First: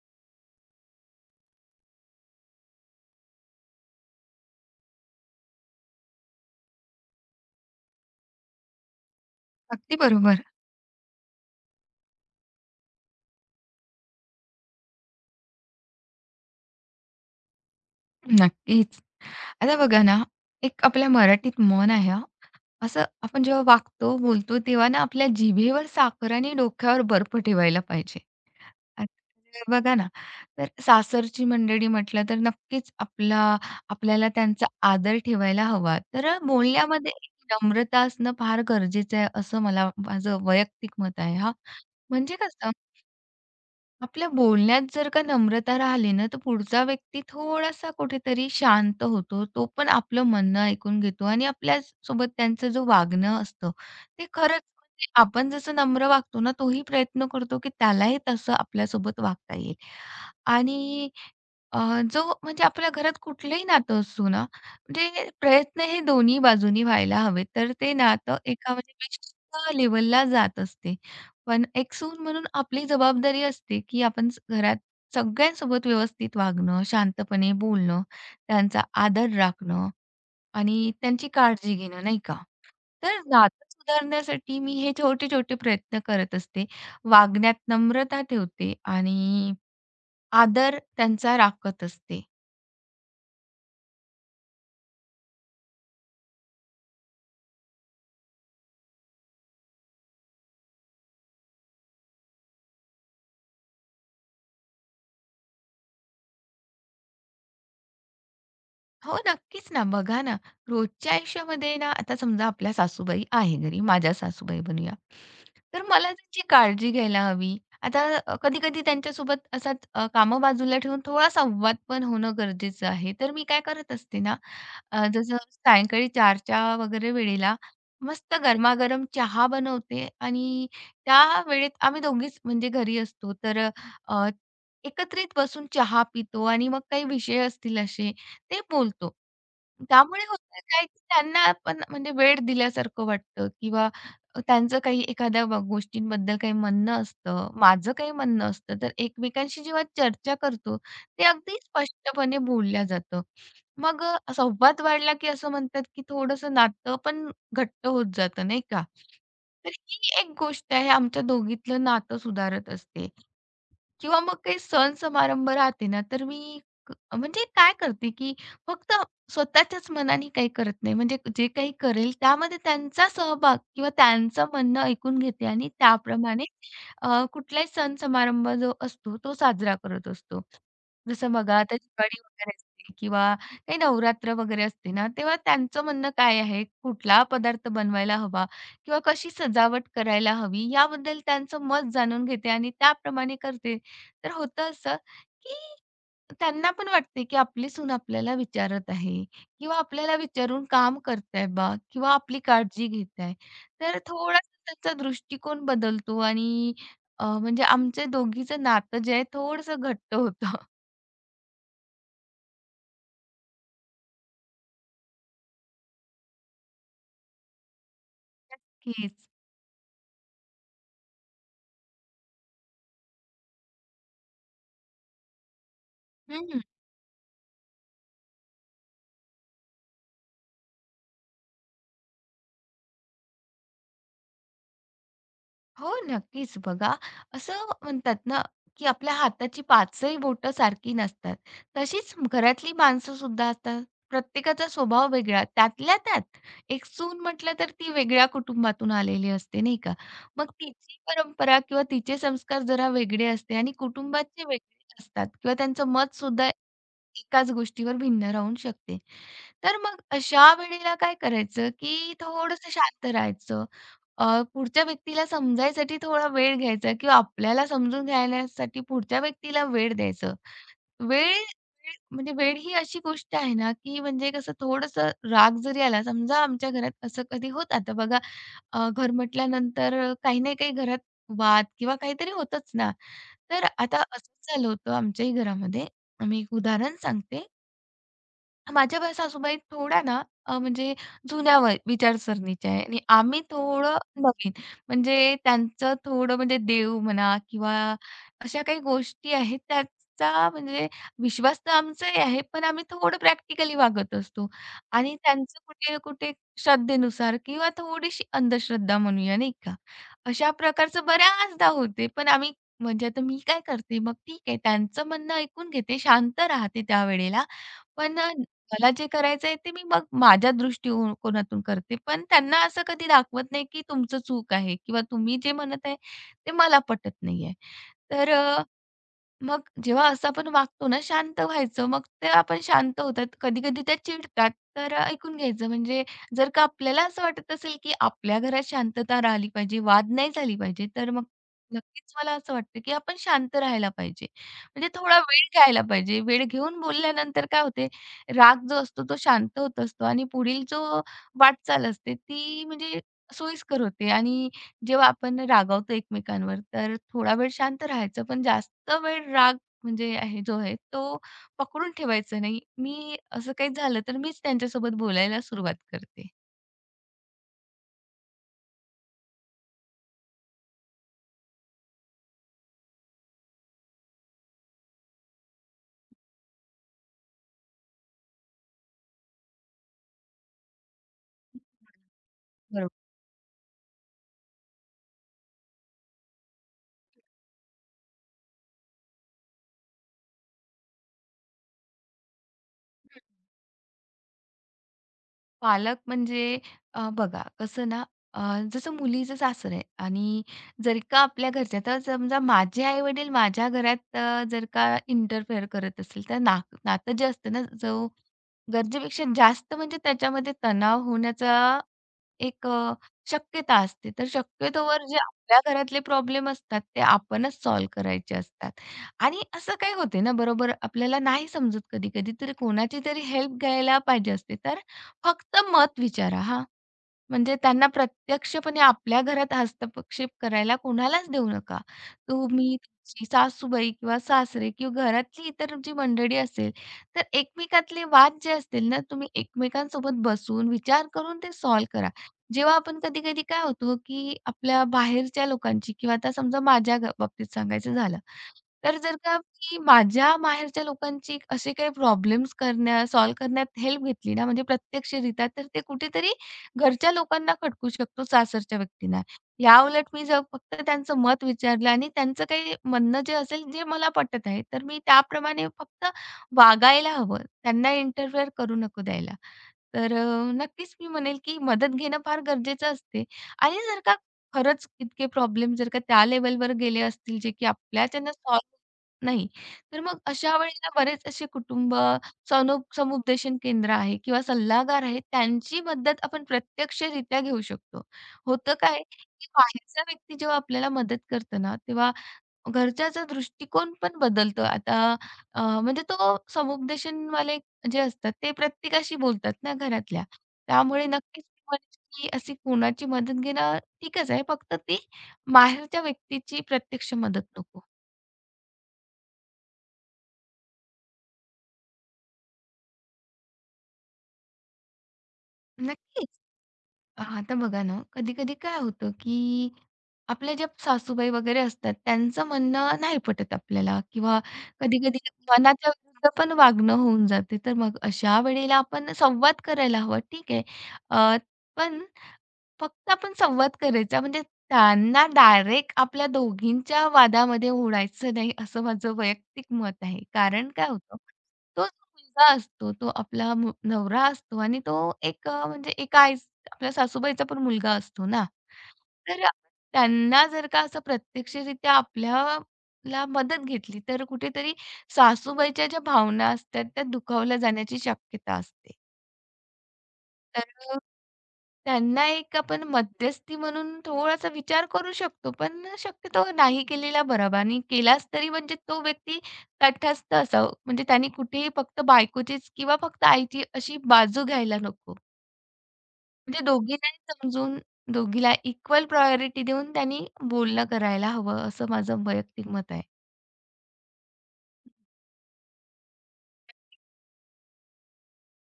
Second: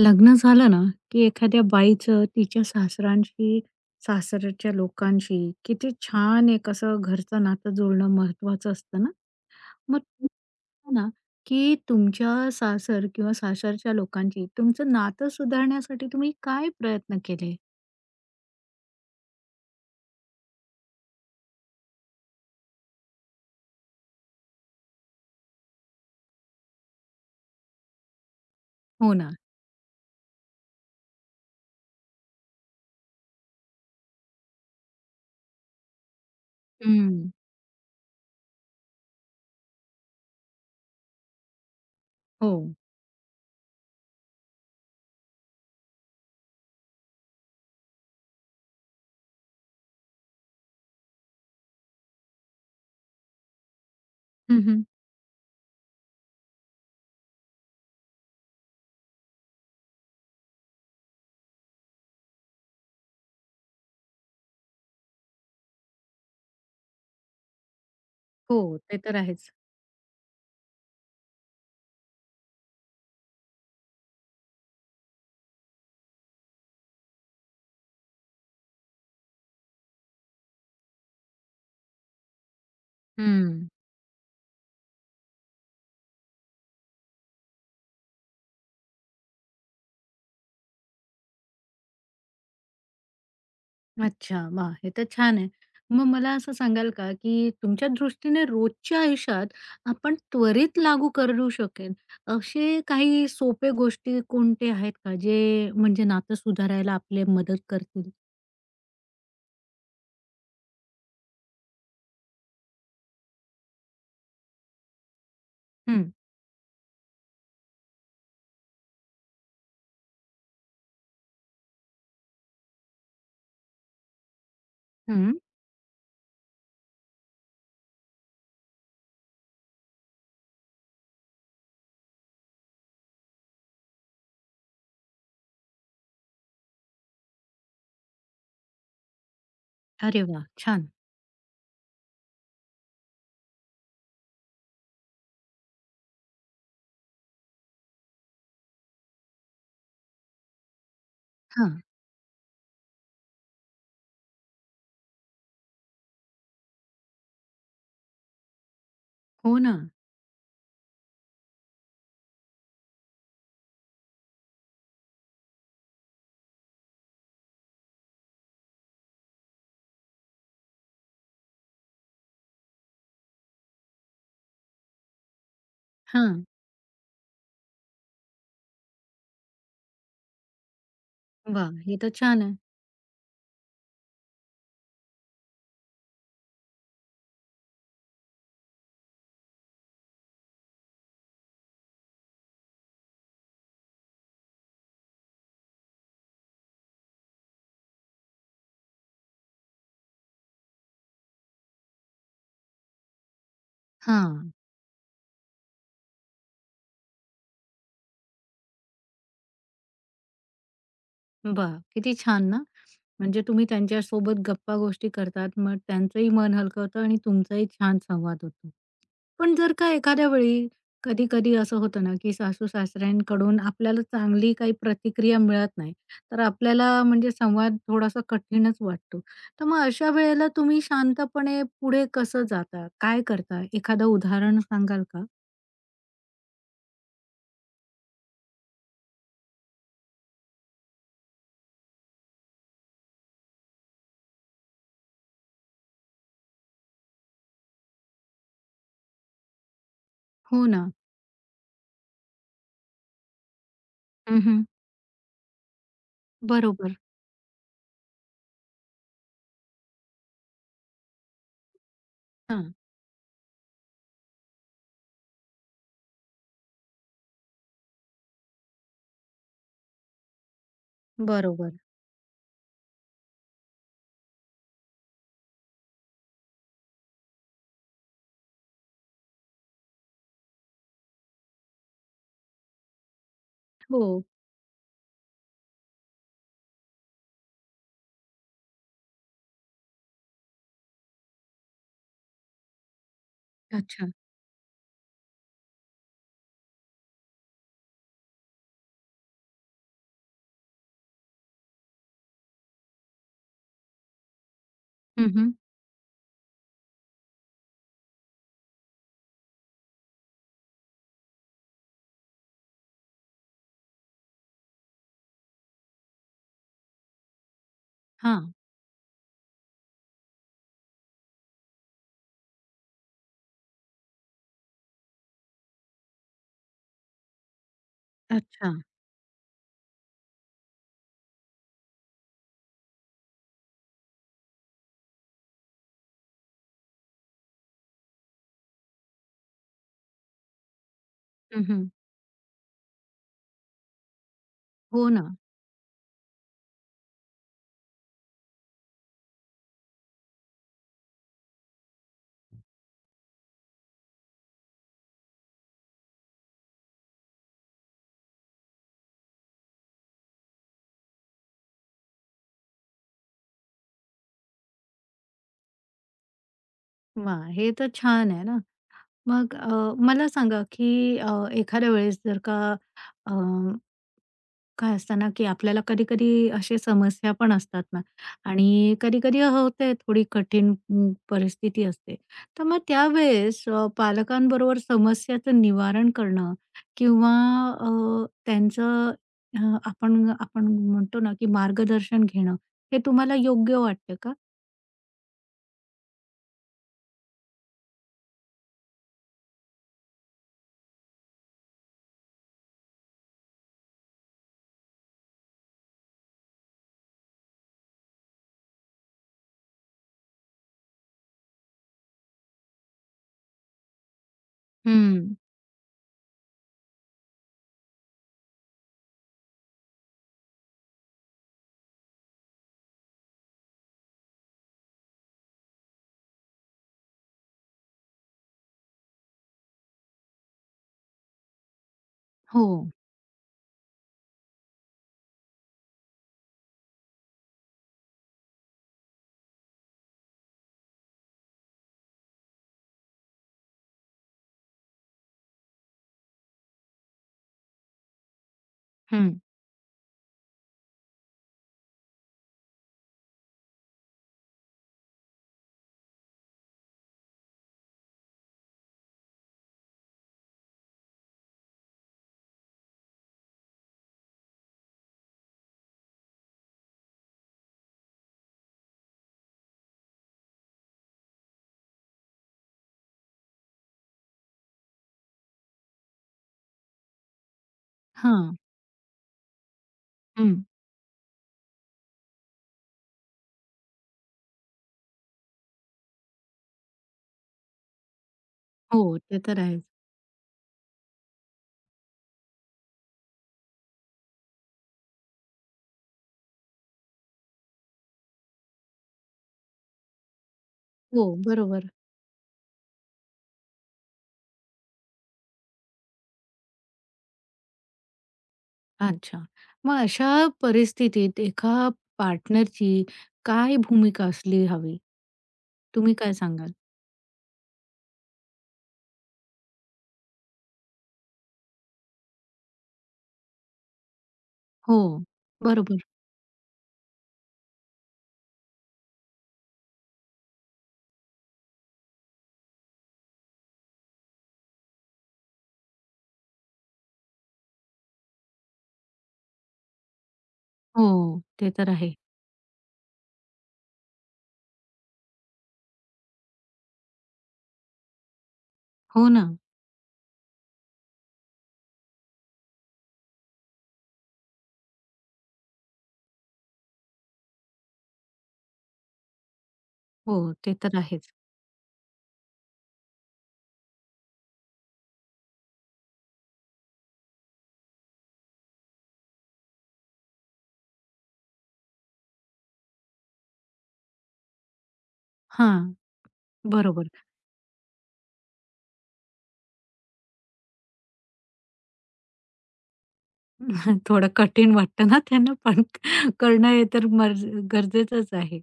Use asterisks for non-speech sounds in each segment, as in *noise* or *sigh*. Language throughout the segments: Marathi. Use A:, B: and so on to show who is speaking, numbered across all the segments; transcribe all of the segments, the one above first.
A: लग्न झालं ना, की एखाद्या बाईचं तिच्या सासरांशी, सासरच्या लोकांशी किती छान एक असं घरचं नातं जुळणं महत्वाचं असतं ना.
B: अगदी
A: मग तुम्ही
B: बरोबर.
A: सांगा ना, की तुमच्या सासर किंवा सासरच्या लोकांची तुमचं नातं सुधारण्यासाठी तुम्ही काय प्रयत्न केले?
B: नक्कीच. आता बघा ना, एक आपल्या मराठीत म्हण आहे हां, असं आपण जेव्हा वागतो, बोलतो तेव्हा ना आपल्या जिभेवर साखर आणि डोक्यावर बर्फ ठेवायला पाहिजे.
A: हो ना.
B: आता बघा ना, तर सासरची मंडळी म्हटलं तर नक्कीच आपल्याला त्यांचा आदर ठेवायला हवा. तर बोलण्यामध्ये एक
A: हं.
B: नम्रता असणं फार गरजेचं आहे, असं मला माझं वैयक्तिक मत आहे हां. म्हणजे
A: हो.
B: कसं आपल्या बोलण्यात जर का नम्रता राहिली ना, तर पुढचा व्यक्ती थोडासा कुठेतरी शांत होतो. तो पण आपलं म्हणणं ऐकून घेतो आणि आपल्यासोबत त्यांचं जो वागणं असतं, ते
A: हं,
B: खरंच
A: हं.
B: म्हणजे आपण जसं नम्र वागतो ना, तोही प्रयत्न करतो, की त्यालाही तसं आपल्यासोबत वागता येईल. आणि अ, जो म्हणजे आपल्या घरात कुठलंही नातं असू ना, म्हणजे प्रयत्न हे दोन्ही बाजूनी व्हायला हवेत, तर ते नातं
A: हो,
B: एका म्हणजे
A: ते तर आहेच.
B: विशिष्ट लेव्हलला जात असते. पण एक सून म्हणून आपली जबाबदारी असते, की आपण घरात सगळ्यांसोबत व्यवस्थित वागणं, शांतपणे बोलणं, त्यांचा आदर राखणं आणि त्यांची काळजी घेणं, नाही का? तर नातं
A: हं.
B: सुधारण्यासाठी मी हे छोटे-छोटे प्रयत्न करत असते. वागण्यात नम्रता ठेवते आणि आदर त्यांचा राखत असते.
A: अच्छा, वा, हे तर छान आहे. मग मला असं सांगाल का, की तुमच्या दृष्टीने रोजच्या आयुष्यात आपण त्वरित लागू करू शकेल, असे काही सोपे गोष्टी कोणते आहेत का, जे म्हणजे नातं सुधारायला आपले मदत करतील?
B: हो, नक्कीच ना. बघा ना, रोजच्या आयुष्यामध्ये ना, आता समजा आपल्या सासूबाई आहे घरी, माझ्या सासूबाई बनूया. तर
A: हं,
B: मला त्यांची काळजी घ्यायला हवी. आता कधी-कधी त्यांच्यासोबत असाच कामं बाजूला ठेवून थोडा संवाद पण होणं गरजेचं आहे. तर मी काय करत असते ना,
A: हं.
B: जसं सायंकाळी 4च्या वगैरे वेळेला मस्त गरमागरम चहा बनवते आणि त्या वेळेत आम्ही दोघीच म्हणजे घरी असतो. तर अ, एकत्रित बसून चहा पितो आणि मग काही विषय असतील असे ते बोलतो.
A: अरे
B: त्यामुळे
A: वा,
B: होतं काय,
A: छान.
B: की त्यांना पण म्हणजे वेळ दिल्यासारखं वाटतं किंवा त्यांचं काही एखाद्या गोष्टींबद्दल काही म्हणणं असतं, माझं काही म्हणणं असतं. तर एकमेकांशी जेव्हा चर्चा करतो, ते अगदी
A: हां,
B: स्पष्टपणे बोललं जातं. मग संवाद वाढला, की असं म्हणतात, की थोडंसं नातं पण घट्ट होत जातं, नाही का?
A: हो
B: तर
A: ना.
B: ही एक गोष्ट आहे आमच्या दोघीतलं नातं सुधारत असते. किंवा मग काही सण समारंभ राहते ना, तर मी म्हणजे काय करते, की फक्त स्वतःच्याच मनाने काही करत नाही. म्हणजे जे काही करेल त्यामध्ये त्यांचा सहभाग किंवा त्यांचं म्हणणं ऐकून घेते आणि त्याप्रमाणे
A: हां,
B: कुठलाही सण समारंभ जो असतो, तो साजरा करत असतो. जसं बघा
A: वाह!
B: आता
A: हे तर
B: दिवाळी
A: छान
B: वगैरे
A: आहे.
B: असते किंवा काही नवरात्र वगैरे असते ना, तेव्हा त्यांचं म्हणणं काय आहे, कुठला पदार्थ बनवायला हवा किंवा कशी सजावट करायला हवी, याबद्दल त्यांचं मत जाणून घेते आणि त्याप्रमाणे करते. तर होतं असं, की त्यांना पण वाटते, की आपली सून आपल्याला विचारत आहे किंवा आपल्याला विचारून काम करताय बा किंवा आपली काळजी घेत आहे. तर
A: हां,
B: थोडासा त्याचा दृष्टिकोन बदलतो आणि म्हणजे आमच्या दोघीचं नातं जे आहे थोडंसं घट्ट होतं.
A: वाह! किती छान ना. म्हणजे तुम्ही त्यांच्यासोबत गप्पा गोष्टी करतात, मग त्यांचंही मन हलकं होतं आणि तुमचाही छान संवाद होतो.
B: *laughs*
A: पण जर का एखाद्या वेळी कधी-कधी असं होतं ना, की सासू-सासऱ्यांकडून आपल्याला चांगली काही प्रतिक्रिया मिळत नाही, तर
B: हीच.
A: आपल्याला म्हणजे संवाद थोडासा कठीणच वाटतो. तर मग अशा वेळेला तुम्ही शांतपणे पुढे कसं जाता? काय करता? एखादं उदाहरण सांगाल का?
B: हो, नक्कीच. बघा, असं म्हणतात ना, की आपल्या हाताची 5ही बोटं सारखी नसतात. तशीच घरातली माणसं सुद्धा असतात. प्रत्येकाचा स्वभाव वेगळा. त्यातल्या त्यात एक सून म्हटलं तर ती वेगळ्या कुटुंबातून आलेली असते, नाही का? मग
A: हो ना.
B: तिची परंपरा किंवा तिचे संस्कार जरा वेगळे असते आणि कुटुंबाचे
A: हं,
B: वेगळे असतात किंवा त्यांचं मतसुद्धा
A: बरोबर.
B: एकाच गोष्टीवर भिन्न राहून शकते. तर मग अशा वेळेला काय करायचं, की थोडंसं
A: हां.
B: शांत राहायचं. पुढच्या व्यक्तीला समजायसाठी थोडा वेळ घ्यायचा किंवा आपल्याला समजून घेण्यासाठी पुढच्या व्यक्तीला वेळ द्यायचं. वेळ
A: बरोबर.
B: वेळ म्हणजे वेळ ही अशी गोष्ट आहे ना, की म्हणजे कसं थोडंसं राग जरी आला समजा आमच्या घरात असं कधी होतं आता बघा घर म्हटल्यानंतर काही ना काही घरात वाद किंवा काहीतरी होतंच ना. तर आता
A: हो.
B: असंच झालं होतं आमच्याही घरामध्ये. मी एक उदाहरण सांगते. माझ्या सासूबाई थोड्या ना म्हणजे जुन्या विचारसरणीच्या आहे आणि आम्ही थोडं
A: अच्छा.
B: नवीन. म्हणजे त्यांचं थोडं म्हणजे देव म्हणा किंवा अशा काही गोष्टी आहेत त्याचा म्हणजे विश्वास तर आमचाही आहे, पण आम्ही थोडं प्रॅक्टिकली वागत असतो आणि
A: हं, हं.
B: त्यांचं कुठे ना कुठे श्रद्धेनुसार किंवा थोडीशी अंधश्रद्धा म्हणूया नाही का? अशा प्रकारचं बऱ्याचदा होते. पण आम्ही म्हणजे आता मी काय करते मग ठीक आहे त्यांचं म्हणणं ऐकून घेते, शांत राहते त्यावेळेला. पण मला जे करायचंय ते मी मग माझ्या दृष्टिकोनातून करते. पण त्यांना असं कधी दाखवत नाही, की तुमचं चूक आहे किंवा तुम्ही जे म्हणत आहे ते मला पटत नाहीये. तर
A: अच्छा.
B: मग जेव्हा असं आपण वागतो ना, शांत व्हायचं. मग ते आपण शांत होतात. कधी-कधी त्या चिडतात, तर ऐकून घ्यायचं. म्हणजे जर का आपल्याला असं वाटत असेल, की आपल्या घरात शांतता राहिली पाहिजे, वाद नाही झाली पाहिजे, तर मग
A: हं,
B: नक्कीच मला असं वाटतं, की आपण शांत राहायला पाहिजे. म्हणजे
A: हो
B: थोडा
A: ना.
B: वेळ घ्यायला पाहिजे. वेळ घेऊन बोलल्यानंतर काय होते, राग जो असतो तो शांत होत असतो आणि पुढील जो वाटचाल असते ती म्हणजे सोयीस्कर होते आणि जेव्हा आपण रागावतो एकमेकांवर, तर थोडा वेळ शांत राहायचं, पण जास्त वेळ राग म्हणजे आहे जो आहे, तो पकडून ठेवायचा नाही. मी असं काही झालं, तर मीच त्यांच्यासोबत बोलायला सुरुवात करते.
A: वाह! हे तर छान आहे ना. मग मला सांगा, की एखाद्या वेळेस जर का अ, काय असतं ना, की आपल्याला कधी-कधी अशा समस्या पण असतात ना आणि कधी-कधी होते थोडी कठीण परिस्थिती असते. तर मग
B: बरोबर.
A: त्यावेळेस पालकांबरोबर समस्याचं निवारण करणं किंवा त्यांचं अ, आपण आपण म्हणतो ना, की मार्गदर्शन घेणं, हे तुम्हाला योग्य वाटतं का?
B: पालक म्हणजे बघा कसं ना, अ, जसं मुलीचं सासर आहे आणि जर का आपल्या घरच्या तर समजा माझे आई-वडील माझ्या घरात जर का इंटरफेअर करत असेल, तर ना नातं जे असतं ना, जो गरजेपेक्षा जास्त म्हणजे त्याच्यामध्ये तणाव होण्याचा एक शक्यता असते. तर शक्यतोवर जे
A: हं.
B: आपल्या घरातले प्रॉब्लेम असतात, ते आपणच सॉल्व्ह करायचे असतात. आणि असं काय होते ना, बरोबर आपल्याला नाही समजत कधी-कधी, तर कोणाची तरी हेल्प घ्यायला पाहिजे असते. तर फक्त मत विचारा हां. म्हणजे त्यांना प्रत्यक्षपणे आपल्या घरात हस्तक्षेप करायला कोणालाच देऊ नका.
A: हो.
B: तुम्ही, तुमची सासूबाई किंवा सासरे किंवा घरातली इतर जी मंडळी असेल, तर एकमेकातले वाद जे असतील ना, तुम्ही एकमेकांसोबत बसून विचार करून ते सॉल्व्ह करा. जेव्हा आपण कधी-कधी काय होतो, की आपल्या बाहेरच्या लोकांची किंवा आता समजा माझ्या बाबतीत सांगायचं झालं, तर जर
A: हं.
B: का मी माझ्या माहेरच्या लोकांची असे काही प्रॉब्लेम्स करण्यात, सॉल्व्ह करण्यात हेल्प घेतली ना, म्हणजे प्रत्यक्षरित्या, तर ते कुठेतरी घरच्या लोकांना खटकू शकतो, सासरच्या व्यक्तींना. याउलट मी जर फक्त त्यांचं मत विचारलं आणि त्यांचं काही म्हणणं जे असेल, जे मला पटत आहे, तर मी त्याप्रमाणे फक्त वागायला हवं. त्यांना इंटरफेअर करू नको द्यायला. तर नक्कीच मी म्हणेल, की मदत घेणं फार गरजेचं असते आणि जर का खरंच इतके प्रॉब्लेम जर का त्या लेव्हलवर गेले असतील, जे की आपल्याच्यानं
A: हां.
B: सॉल्व्ह नाही, तर मग
A: हं.
B: अशा वेळेला बरेच असे कुटुंब समुपदेशन केंद्र आहे किंवा सल्लागार आहे, त्यांची मदत आपण प्रत्यक्षरित्या घेऊ शकतो. होतं
A: हो,
B: काय,
A: ते
B: की
A: तर आहेच.
B: बाहेरचा व्यक्ती जेव्हा आपल्याला मदत करतो ना, तेव्हा घरच्याचा दृष्टिकोन पण बदलतो. आता म्हणजे तो समुपदेशनवाले जे असतात, ते प्रत्येकाशी बोलतात ना घरातल्या. त्यामुळे
A: हो,
B: नक्कीच मी
A: बरोबर.
B: म्हणेल, की अशी कोणाची मदत घेणं ठीकच आहे, फक्त ती बाहेरच्या व्यक्तीची प्रत्यक्ष मदत नको.
A: अच्छा. मग अशा परिस्थितीत एका पार्टनरची काय भूमिका असली हवी? तुम्ही
B: नक्कीच.
A: काय सांगाल?
B: आता बघा ना, कधी-कधी काय होतं, की आपल्या ज्या सासूबाई वगैरे असतात, त्यांचं म्हणणं नाही पटत आपल्याला किंवा
A: हो.
B: कधी-कधी मनाच्या
A: बरोबर.
B: विरुद्ध पण वागणं होऊन जाते. तर मग अशा वेळेला आपण संवाद करायला हवा, ठीक आहे. अ, पण फक्त आपण संवाद करायचा म्हणजे त्यांना डायरेक्ट आपल्या दोघींच्या वादामध्ये ओढायचं नाही, असं माझं वैयक्तिक मत आहे. कारण काय होतं,
A: हो. ते
B: तो जो
A: तर आहे.
B: मुलगा असतो, तो आपला नवरा असतो आणि तो एक म्हणजे एका आई आपल्या सासूबाईचा पण मुलगा असतो ना.
A: हो
B: तर
A: ना.
B: त्यांना जर का असं प्रत्यक्षरित्या आपल्याला मदत घेतली, तर कुठेतरी सासूबाईच्या ज्या भावना असतात, त्या दुखावल्या जाण्याची शक्यता असते.
A: हो. ते
B: तर
A: तर आहेच.
B: त्यांना एक आपण मध्यस्थी म्हणून थोडासा विचार करू शकतो, पण शक्यतो नाही केलेला बराबर आणि केलाच तरी म्हणजे तो व्यक्ती तटस्थ असावं. म्हणजे त्यांनी कुठेही फक्त बायकोचीच किंवा फक्त आईची अशी बाजू घ्यायला नको.
A: हां.
B: म्हणजे
A: बरोबर.
B: दोघींनाही समजून, दोघीला इक्वल प्रायोरिटी देऊन त्यांनी बोलणं करायला हवं, असं माझं वैयक्तिक मत आहे.
A: *laughs* थोडं कठीण वाटतं ना त्यांना पण *laughs* करणं हे तर मर्ज गरजेचंच आहे.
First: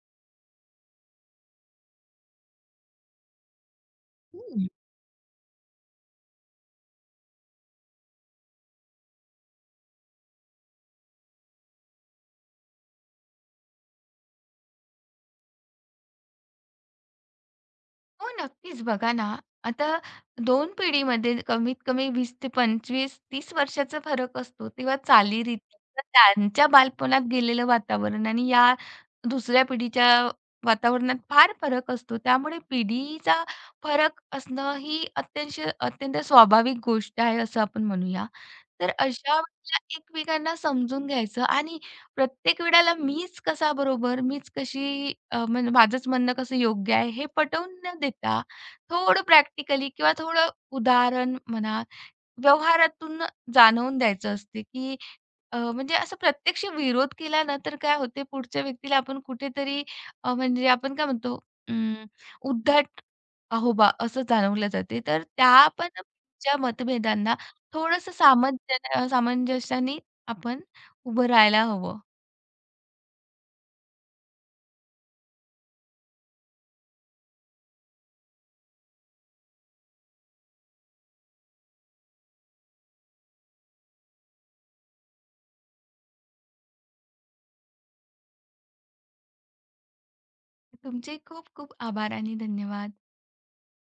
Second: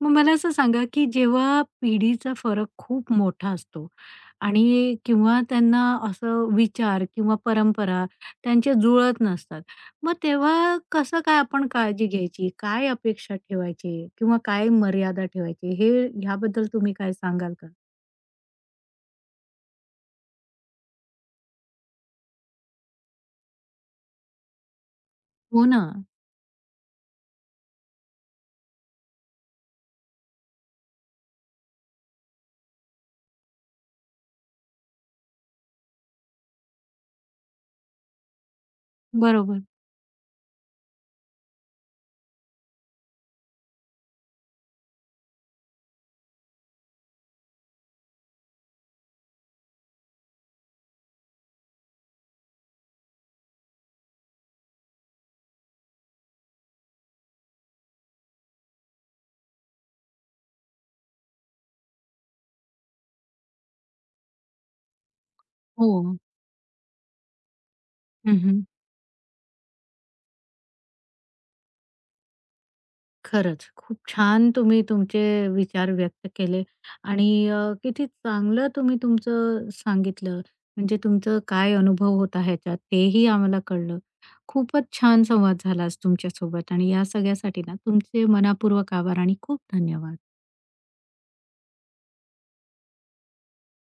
A: मग मला असं सांगा, की जेव्हा पिढीचा फरक खूप मोठा असतो, आणि किंवा त्यांना असं विचार किंवा परंपरा त्यांच्या जुळत नसतात. मग तेव्हा कसं काय आपण काळजी घ्यायची? काय अपेक्षा ठेवायची किंवा काय मर्यादा ठेवायची? हे ह्याबद्दल तुम्ही काय सांगाल का?
B: हो, नक्कीच. बघा ना, आता दोन पिढीमध्ये कमीत कमी 20 ते 25-30 वर्षाचा फरक असतो. तेव्हा
A: हो
B: चालीरीती
A: ना.
B: त्यांच्या बालपणात गेलेलं वातावरण आणि या दुसऱ्या पिढीच्या वातावरणात फार फरक असतो. त्यामुळे पिढीचा फरक असणं ही अत्यंत स्वाभाविक गोष्ट आहे, असं आपण म्हणूया. तर अशा
A: बरोबर.
B: वेळेला एकमेकांना समजून घ्यायचं आणि प्रत्येक वेळेला मीच कसा बरोबर, मीच कशी म्हणजे माझंच म्हणणं कसं योग्य आहे हे पटवून न देता, थोडं प्रॅक्टिकली किंवा थोडं उदाहरण म्हणा, व्यवहारातून जाणवून द्यायचं असते, की म्हणजे असं प्रत्यक्ष विरोध केला ना, तर काय होते पुढच्या व्यक्तीला आपण कुठेतरी म्हणजे आपण काय म्हणतो अं, उद्धट अहो बा असं जाणवलं जाते. तर त्या पण
A: हो.
B: च्या मतभेदांना थोडंसं
A: हं,
B: सामंजस्याने आपण उभं राहायला हवं.
A: खरंच, खूप छान तुम्ही तुमचे विचार व्यक्त केले आणि किती चांगलं तुम्ही तुमचं सांगितलं. म्हणजे तुमचं काय अनुभव होता ह्याच्यात तेही आम्हाला कळलं. खूपच छान संवाद झाला आज तुमच्यासोबत आणि या सगळ्यासाठी ना तुमचे मनापूर्वक आभार आणि खूप धन्यवाद.
B: तुमचे खूप खूप आभार आणि धन्यवाद.